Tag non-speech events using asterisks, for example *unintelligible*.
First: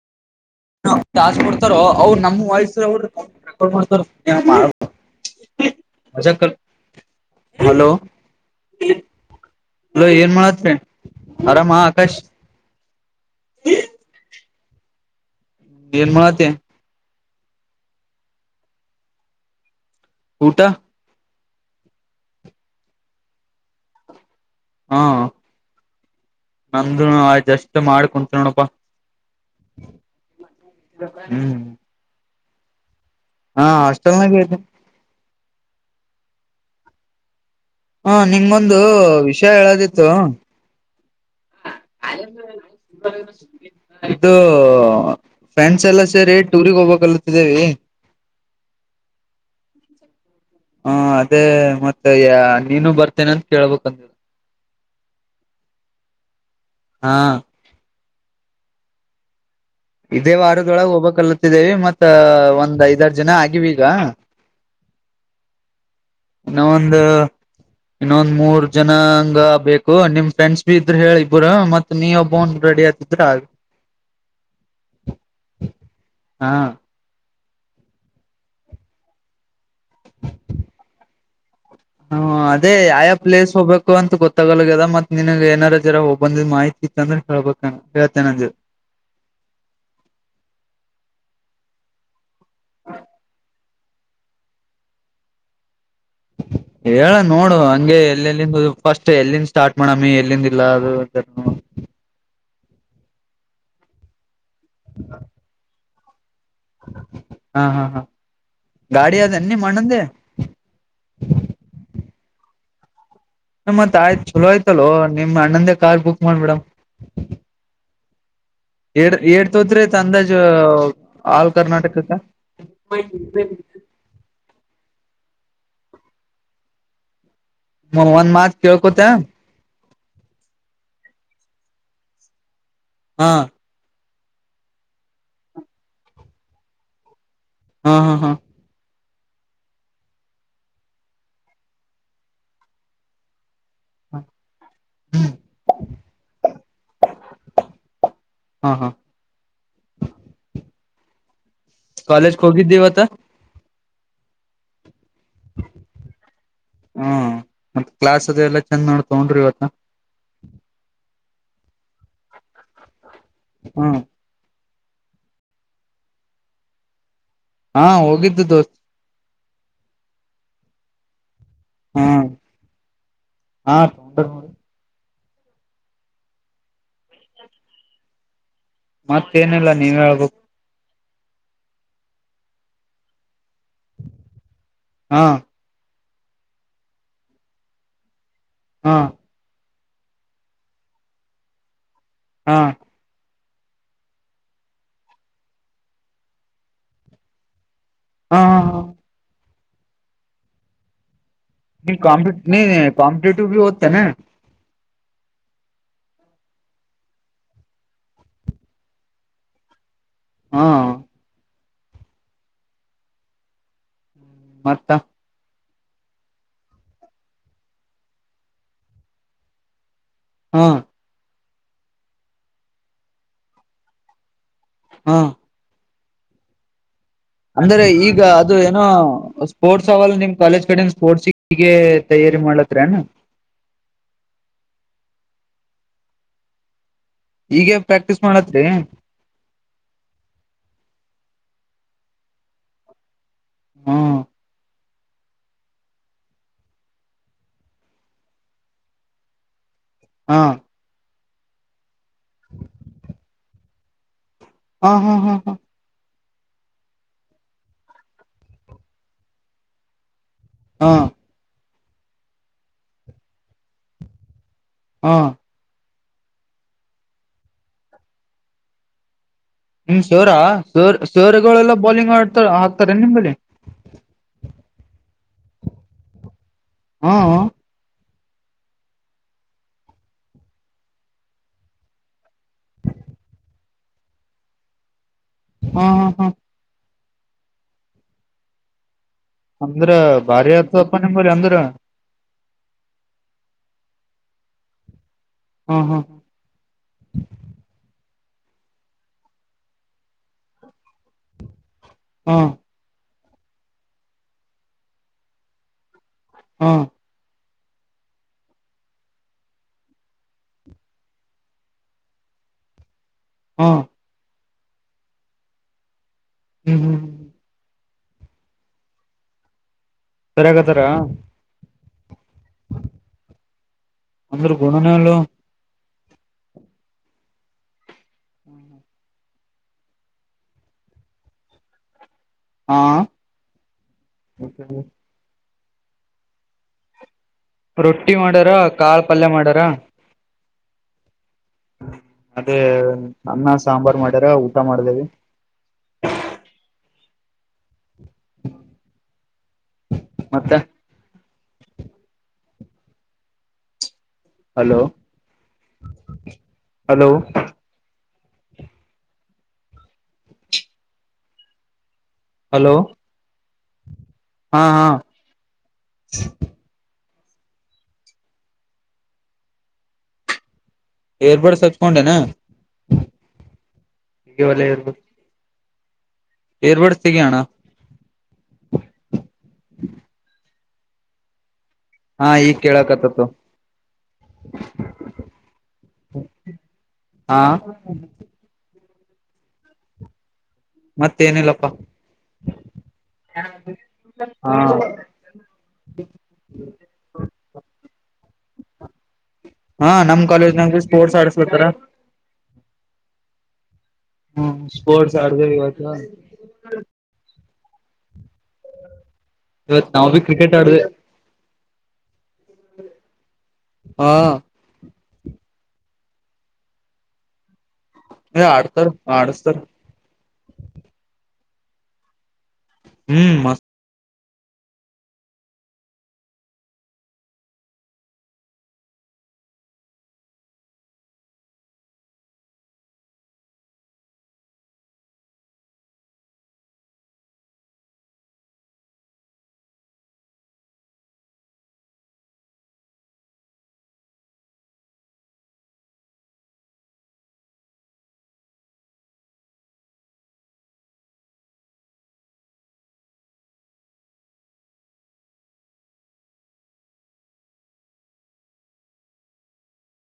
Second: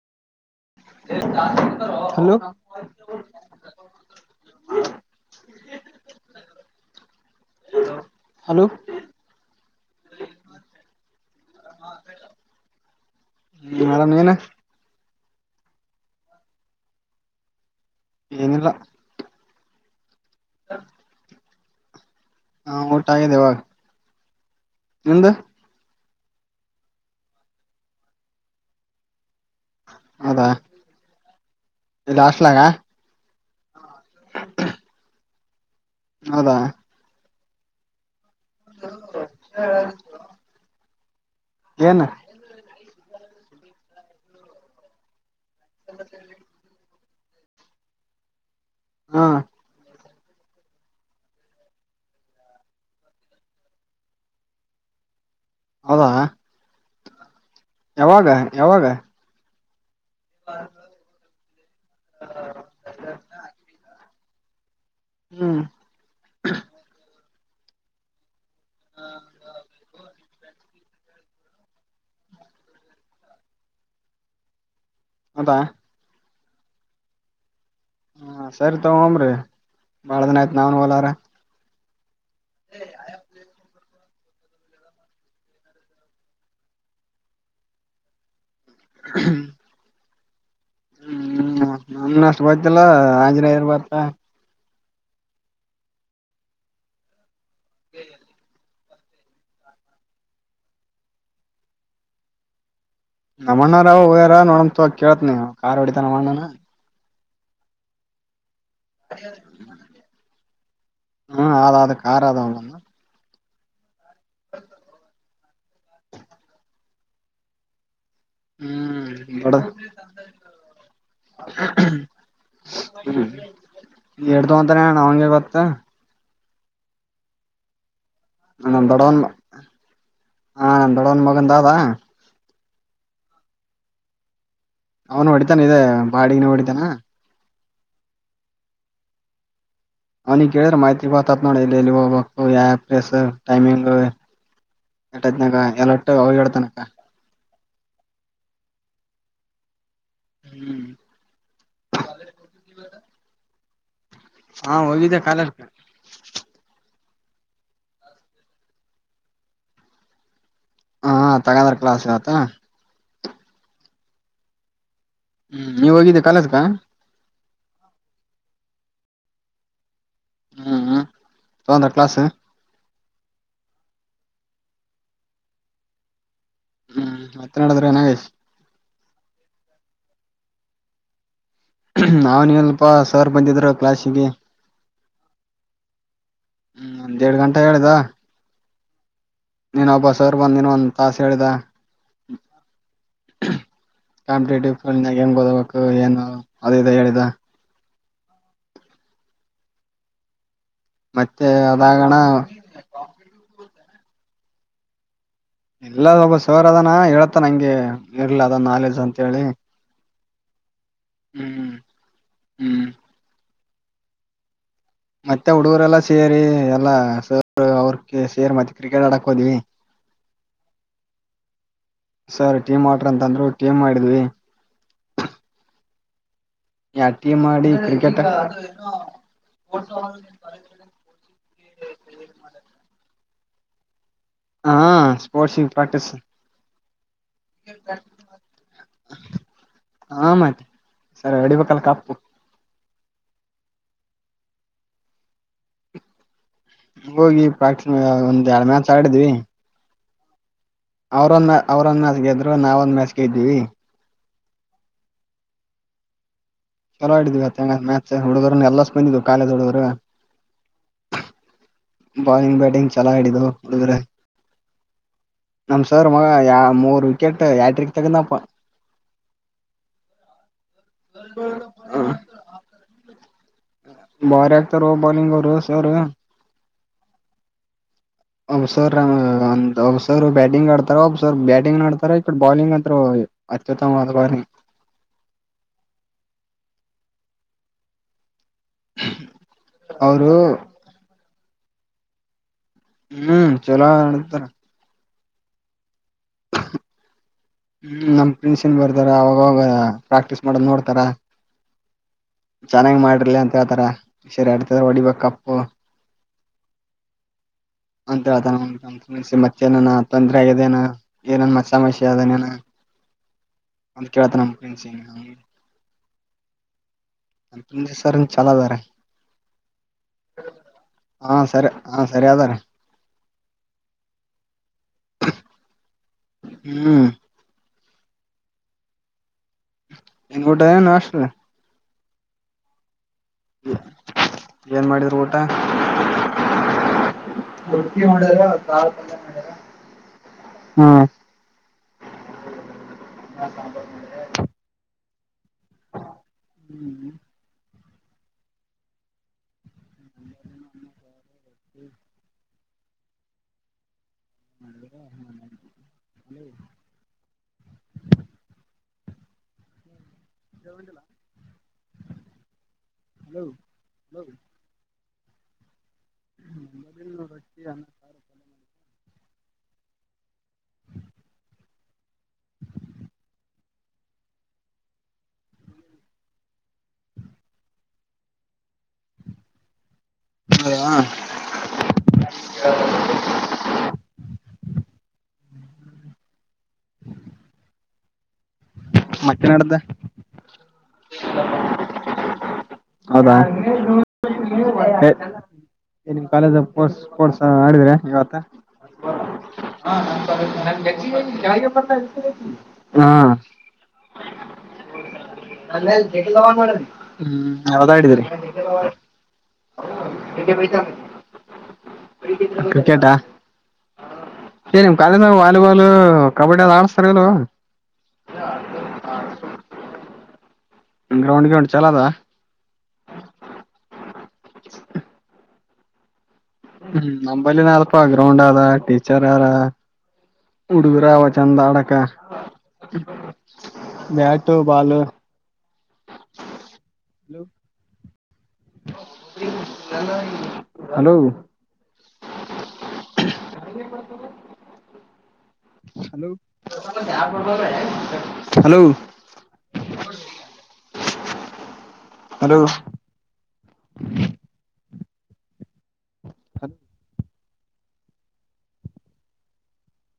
*unintelligible* Hello hello hello ಏನ್ಮಾಡತ್ತಿ, ಆರಾಮ Akash. Madam ಏನ ಏನ್ಮಾಡತ್ತಿ? ಏನಿಲ್ಲ. ಊಟ? ಹಾ ಊಟ ಆಗಿದೆವಾಗ. ಹಾ ನಮ್ದು ಆಯ್ತ್ ಜಸ್ಟ್ ಮಾಡ್ ಕುಂತ್ ನೋಡಪ್ಪಾ. ಹೌದಾ ಹ್ಮ್ *inaudible* ತ್ಲಗಾ ಹಾ ಅಷ್ *unintelligible* ಹೌದಾ? ಹ ನಿಮ್ಗೊಂದು ವಿಷಯ ಹೇಳದಿತ್ತು. ಹ ಏನ್ ಆ *unintelligible* ಇದು ಫ್ರೆಂಡ್ಸ್ ಎಲ್ಲ ಸೇರಿ ಟೂರಿಗಗ್ ಹೋಗ್ಬೇಕಲ್ಲ್ ಇದೇರಿ. ಹಾ ಹಾ ಅದೇ ಮತ್ತೆ ಯ ನೀನು ಬರ್ತೇನೊ ಅಂತ ಕೇಳ್ಬೇಕಂತ ಅವಾ ಹಾ ಯಾವಾಗ ಯಾವಾಗ? ಇದೇ ವಾರದೊಳಗೆ ಹೋಗಬಕ್ಲತ್ತಿದ್ದೀವಿ ಮತ್ತ ಒಂದ್ ಐದಾರು ಜನ ಆಗಿವಿ ಈಗ. ಹ್ಮ್ ಇನ್ನ ಒಂದು ಇನ್ನೊಂದ್ ಮೂರ್ ಜನಾ ಹಂಗ ಬೇಕು ನಿಮ್ ಫ್ರೆಂಡ್ಸ್ ಬಿ ಇದ್ರ ಹೇಳಿ ಇಬ್ರು ಮತ್ ನೀ ಒಬ್ಬನ್ ರೆಡಿ ಆತಿದ್ರ ಆಯ್ತು. ಹದಾ ಹಾ ಹಾ ಸರಿ ತಾ ಒಮ್ರೀ. ಬಾಳದಿನ ಆಯ್ತು ನಾವುನ್ ಹೊಲಾರ. ಹ್ಮ ಅದೇ ಆಯಾ ಪ್ಲೇಸ್ ಹೋಗ್ಬೇಕ್ ಕು ಅಂತ ಗೊತ್ತಾಗಲಕದ ಮತ್ತ್ ನಿನಗ್ ಏನಾರ ಜರ ಹೋಗ ಬಂದಿದ್ ಮಾಹಿತಿ ಇತ್ತ ಅಂದೆೇಳ್ಬೇಕ ಹೇಳ್ತೇನೆ ಅಂದ ಹ್ಮ ಹ್ಮ್ ನ *unintelligible* ತೊಂತಿಯಲ್ಲ ಆಂಗ್ರಿ ಇರ್ಬಾರ್ದು. ಹ ಹೇಳಣ್. ನೋಡು ಹಂಗೆ ಎಲ್ಲೆಲ್ಲಿಂದ. ಫಸ್ಟ್ ಎಲ್ಲಿಂದ ಸ್ಟಾರ್ಟ್ ಮಾಡಮ್ಮಿ ಎಲ್ಲಿಂದ ಇಲ್ಲ ಅದು. ನಮ್ಮಣ್ಣಾರ ಹೋಗ್ಯಾರ ನೋಡಮ್. *unintelligible* *unintelligible* ಹಾ ಹಾ ಹಾ. ಗಾಡಿ ಅದನ್ ನಿಮ್ ಅಣ್ಣಂದೆ ಹ್ಮ ಅದ ಅದ ಕಾರ್ ಅದ ಅವ್ ಹ್ಮ *unintelligible* ತಾಯ್ ಚಲೋ ಐತಲೋ. ನಿಮ್ ಅಣ್ಣಂದೇ ಕಾರ್ ಬುಕ್ ಮಾಡ್ಬಿಡಮ್. ಏಟ್ ದೊಡ್ಡ ಏಟ್ತೊದ್ರಿತ್ ಅಂದಾಜು ಆಲ್ ಕರ್ನಾಟಕಕ್ಕ. ಹ್ಮ್ ಎಡ್ದು ಅಂತಾನ ಅವಂಗೆ ಗೊತ್ತ ಒಂದ್ ಮಾತ್ ನಮ್ಮ ಕೇಳ್ಕೋತ ದೊಡವನ್ ಹ ನಮ್ಮ ದೊಡವನ್ ಮಗನ್ದ ಅದ. ಹಾ ಅವನು ಹೊಡಿತಾನ ಇದೆ ಬಾಡಿಗೆನೆ ಹೊಡಿತಾನ. ಹ್ಮ್ ಹ್ಮ ಹಾ. ಅವ್ನಗ್ ಕೇಳಿದ್ರ ಮಾಹಿತಿ *unintelligible* ಟೈಮಿಂಗ್ ಏಟತ್ತನಗ *unintelligible* ಹಾ ಹಾ ಹ್ಮ್ ಕಾಲೇಜ್ಕ ಹೋಗಿದ್ದಿ ಇವತ್ತ. ಹಾ ಹೋಗಿದ್ದೆ ಕಾಲೇಜ್ಕ. ಹ್ಮ ಮತ್ತ ಕ್ಲಾಸ್ ಅದೆ ಎಲ್ಲ ಚಂದ್ ನೋಡ ತಗೊಂಡ್ರಿ ಇವತ್ತ. ಹಾ ತಗಂದ್ರ ಕ್ಲಾಸ್ ಇವತ್ತ. ಹ್ಮ ಹ್ಮ್ ನೀವ್ ಹೋಗಿದ್ದೆ ಕಾಲೇಜ್ಕ. ಹಾ ಹೋಗಿದ್ದು ದೋಸ್ ಹ್ಮ್ ತೊಂದರ ಕ್ಲಾಸ್ಸು. ಹ್ಮ್ ಹಾ ತೊಂಡರೋಡು. ಹ್ಮ್ ಮತ್ತೆ ನಡಿದ್ರೆ ನಾಗೇಶ್. ಮತ್ತೇನಿಲ್ಲ ನೀವ ಹೇಳ್ಬೇಕ. ಹ್ಮ ನಾವನ್ಲ್ಪಾ ಸರ್ ಬಂದಿದ್ರು ಕ್ಲಾಸಿಗೆ. ಹಾ ಹ್ಮ್ ಒಂದ್ ದೀಡ್ ಗಂಟೆ ಹೇಳಿದ. ಹಾ ನೀನ್ ಒಬ್ಬಸವರು ಬಂದಿನ ಒಂದ ತಾಸ ಹೇಳಿದ. ಆ ಕಾಂಪಿಟೇಟಿವ್ ಫೀಲ್ಡ್ನಾಗ ಹೆಂಗ ಓದಬೇಕು ಏನು ಅದಿದು ಹೇಳಿದ. ಹಾ ಹಾ ಮತ್ತೆ ನಿ ಅದಾಗಣ ಕಾಂಪಿಟ್ ಕಾಂಪಿಟೇಟವು ಬಿ ಒದ್. ತ್ತನೆ. ಇಲ್ಲ ಒಬ್ಬ ಸರ್ ಅದಾನ ಹೇಳ್ತನಂಗೆ ಇರ್ಲ ಅದ ನಾಲೆಜ್ ಅಂತ ಹೇಳಿ. ಹಾ ಹ್ಮ್ ಹ್ಮ್ ಮತ್ತ ಮತ್ತಾ ಹುಡೂರೆಲ್ಲಾ ಸೇರಿ ಎಲ್ಲಾ ಸರ್ ಅವ್ರ ಸೇರಿ ಮತ್ತೆ ಕ್ರಿಕೆಟ್ ಆಡಕ್ ಹೋದ್ವಿ. ಹ್ಮ ಸರ್ ಟೀಮ್ ಮಾಡ್ರಿ ಅಂತಂದ್ರು ಟೀಮ್ ಮಾಡಿದ್ವಿ. ಹಾ ಯಾ ಟೀಮ್ ಮಾಡಿ ಅಂದರೆ ಈಗ ಕ್ರಿಕೆಟ್ ಅದು ಏನೋ ಸ್ಪೋರ್ಟ್ಸ್ ಅವಲ್ಲ ನಿಮ್ ಕಾಲೇಜ್ ಕಡಿಂದ ಸ್ಪೋರ್ಟ್ಸ್ ಹೀಗೆ ತಯಾರಿ ಮಾಡ್ಲತ್ರ ಏನು. ಹಾ ಸ್ಪೋರ್ಟ್ಸಗೆ ಪ್ರಾಕ್ಟೀಸ್. ಈಗೇನ್ ಪ್ರಾಕ್ಟೀಸ್ ಮಾಡತ್ರಿ. ಹಾ ಮತ್ತೆ ಸರ್ ಹೊಡಿಬೇಕಲ್ಲ ಕಪ್ಪು. ಹ್ಮ ಹೋಗಿ *unintelligible* ಒಂದ್ ಎರಡು ಮ್ಯಾಚ್ ಆಡಿದ್ವಿ. ಹಾ ಅವ್ರೊಂದ ಮ್ಯಾ ಅವ್ರೊಂದ ಮ್ಯಾಚ್ ಗೆದ್ರು ನಾವ ಒಂದ್ ಮ್ಯಾಚ್ ಗೆದ್ವಿ. ಹ ಹ್ಮ್ ಹ್ಮ್ ಹ್ಮ. ಚಲೋ ಆಡಿದ್ವಿ ಇವತ್ ಮ್ಯಾಚ್ ಹುಡುಗರನು ಎಲ್ಲಷ್ಟ ಬಂದಿದ್ವು ಕಾಲೇಜ್ ಹುಡುಗರು. ಹಾ ಬಾಲಿಂಗ್ ಬ್ಯಾಟಿಂಗ್ ಚಲ ಹಾಡಿದ್ರು ಹುಡುಗ್ರು. ಹಾ ನಿಮ್ ಸರ್ ಮಗ ಯಾ ಮೂರು ವಿಕೆಟ್ ಯಾಟ್ರಿಕ್ ತಗುಧ್ನಪ್ಪ. ಹ್ಮ ಶೋರಾ. ಸರ್ ಸರ್ಗಳೆಲ್ಲ ಬೌಲಿಂಗ್ ಮಾಡ್ತರ ಹಾಕ್ತಾರೆ ನಿಮ್ದಲ್ಲಿ. ಬಾರೆ ಆಕ್ತರೋ ಬೌಲಿಂಗರು ಸರು. ಹಾ ಹ ಒಬ್ಬಸರಾ ಒಂದ್ ಒಬ್ಬಸರು ಬ್ಯಾಟಿಂಗ್ ಆಡ್ತಾರ ಒಬ್ಬಸರ್ ಬ್ಯಾಟಿಂಗ್ನು ಆಡ್ತಾರ ಇಡೆ ಬೌಲಿಂಗ್ ಅಂತ್ರು ಅತ್ಯುತ್ತಮವಾದ ಬಾಲಿಂಗ್. ಹ್ಮ ಹಾ ಹ್ಮ. ಅಂದ್ರ ಅವರು ಭಾರಿ ಆತಪ್ಪ ನಿಮವ್ರು ಅಂದ್ರ. ಹ್ಮ್ ಚೋಲೋ ಆಡ್ತಾರ. ಹಾ ಹಾ ನಮ್ ಪ್ರಿನ್ಸಿಲ್ ಬರ್ದಾರ ಅವಾಗಾಗ ಪ್ರಾಕ್ಟೀಸ್ ಮಾಡದ್ ನೋಡ್ತಾರ. ಹಾ ಚೆನ್ನಾಗ್ ಮಾಡ್ ಲಿ ಅಂತೇಳ್ತಾರೆ *unintelligible* ಹೊಡಿಬೇಕಪ್ಪು. ಹಾ ಅಂತೇಳ್ತಾನವ ಮತ್ತೆನನ ಆತಂಕ ಇದೇನ ಏನನ್ ಮತ್ತ ಸಮಸ್ಯೆ ಅದನೇನ ಅಂತ್ ಕೇಳ್ತನ. *unintelligible* ಹ್ಮ್ ಹ್ಮ್ ಸರ್ ಚಲೊದರ. ಕರೆಗತ್ತಾರ. ಹಾ ಸರಿ ಅದಾರ ಅಂದ್ರ್ ಗುಣನೆಳು. ಹ್ಮ್ *inaudible* ಎನ್ ಊಟ ಎನ್ ನಾಷ್ಟನು? ಹಾ ಏನ್ ಮಾಡಿದ್ರು ಊಟ? ರೊಟ್ಟಿ ಮಾಡ್ಯಾರ ಕಾಲ್ ಪಲ್ಯ ಮಾಡ್ಯಾರ. ಹ್ಮ್ ಅದೇ ಅನ್ನ ಸಾಂಬರ್ ಮಾಡ್ಯಾರ ಊಟ ಮಾಡ್ದೇವಿ. ಮತ್ತೆ *inaudible* ಹಲೋ ಹಲೋ *unintelligible* ಹಲೋ ಹಾ ಹಾ ಹ್ಮ್ *inaudible* *unintelligible* ಏಬಿಡ್ಸ್ ಹಚ್ಕೊಂಡೆನಾ ಇಲ್ಲಲೆ ಏರ್ಬಡ್ಸ್ ತೆಗಿ ಅಣ. ಹದ *unintelligible* ಹಾ ಈಗ್ ಕೇಳಕತ್ತತೊಗ್. ಹಾ ಮತ್ತೆನಡ್ದ? ಮತ್ತೇನಿಲ್ಲಪ್ಪಾ ಹೌದಾ ಹಾ ನಿಮ್ ಕಾಲೇಜ್ ಸ್ಪೊಟ್ಸ್ ಸ್ಪೊರ್ಟ್ಸ್ ಆಡಿದ್ರ ಇವತ್ತ? ಹಾ ನಮ್ ಹ ಕಾಲೇಜ್ನಾಗ ಸ್ಪೋರ್ಟ್ಸ್ ಆಡಸ್ಲತ್ತಾರ *unintelligible* ಹಾ ಹ್ಮ ಸ್ಪೋರ್ಟ್ಸ್ ಆಡ್ದೇವಿ ಇವತ್ತು *unintelligible* ಯಾವ್ದಾಡಿದೀರಿ? ಇವತ್ ನಾವ್ಬಿ ಕ್ರಿಕೆಟ್ ಆಡ್ದ್ವಿ. ಕ್ರಿಕೆಟಾ ಹಾ ಏನ ಕಲೇಜ್ನಾಗ್ ವಾಲಿಬಾಲು ಕಬಡ್ಡಿ ಅದ ಆಡಿಸತಾರಿಲೊ ಏ ಆಡ್ ಸ ಆಡಸ್ತರ್ ಗ್ರೌಂಡ್ ಗೀಂಡ್ ಚಲೊದಾ? ಹ್ಮ್ ಮಸ್ ಹ್ಮ್ ನಂಬಲ್ಲಿನ ಅರಪ್ಪ ಗ್ರೌಂಡ್ ಅದ ಟೀಚರ್ ಆರ. ಹಡುಗ್ರ ಅವ ಚಂದ ಆಡಕ bat ball hello hello hello hello hello *inaudible* ಹತ್ *inaudible*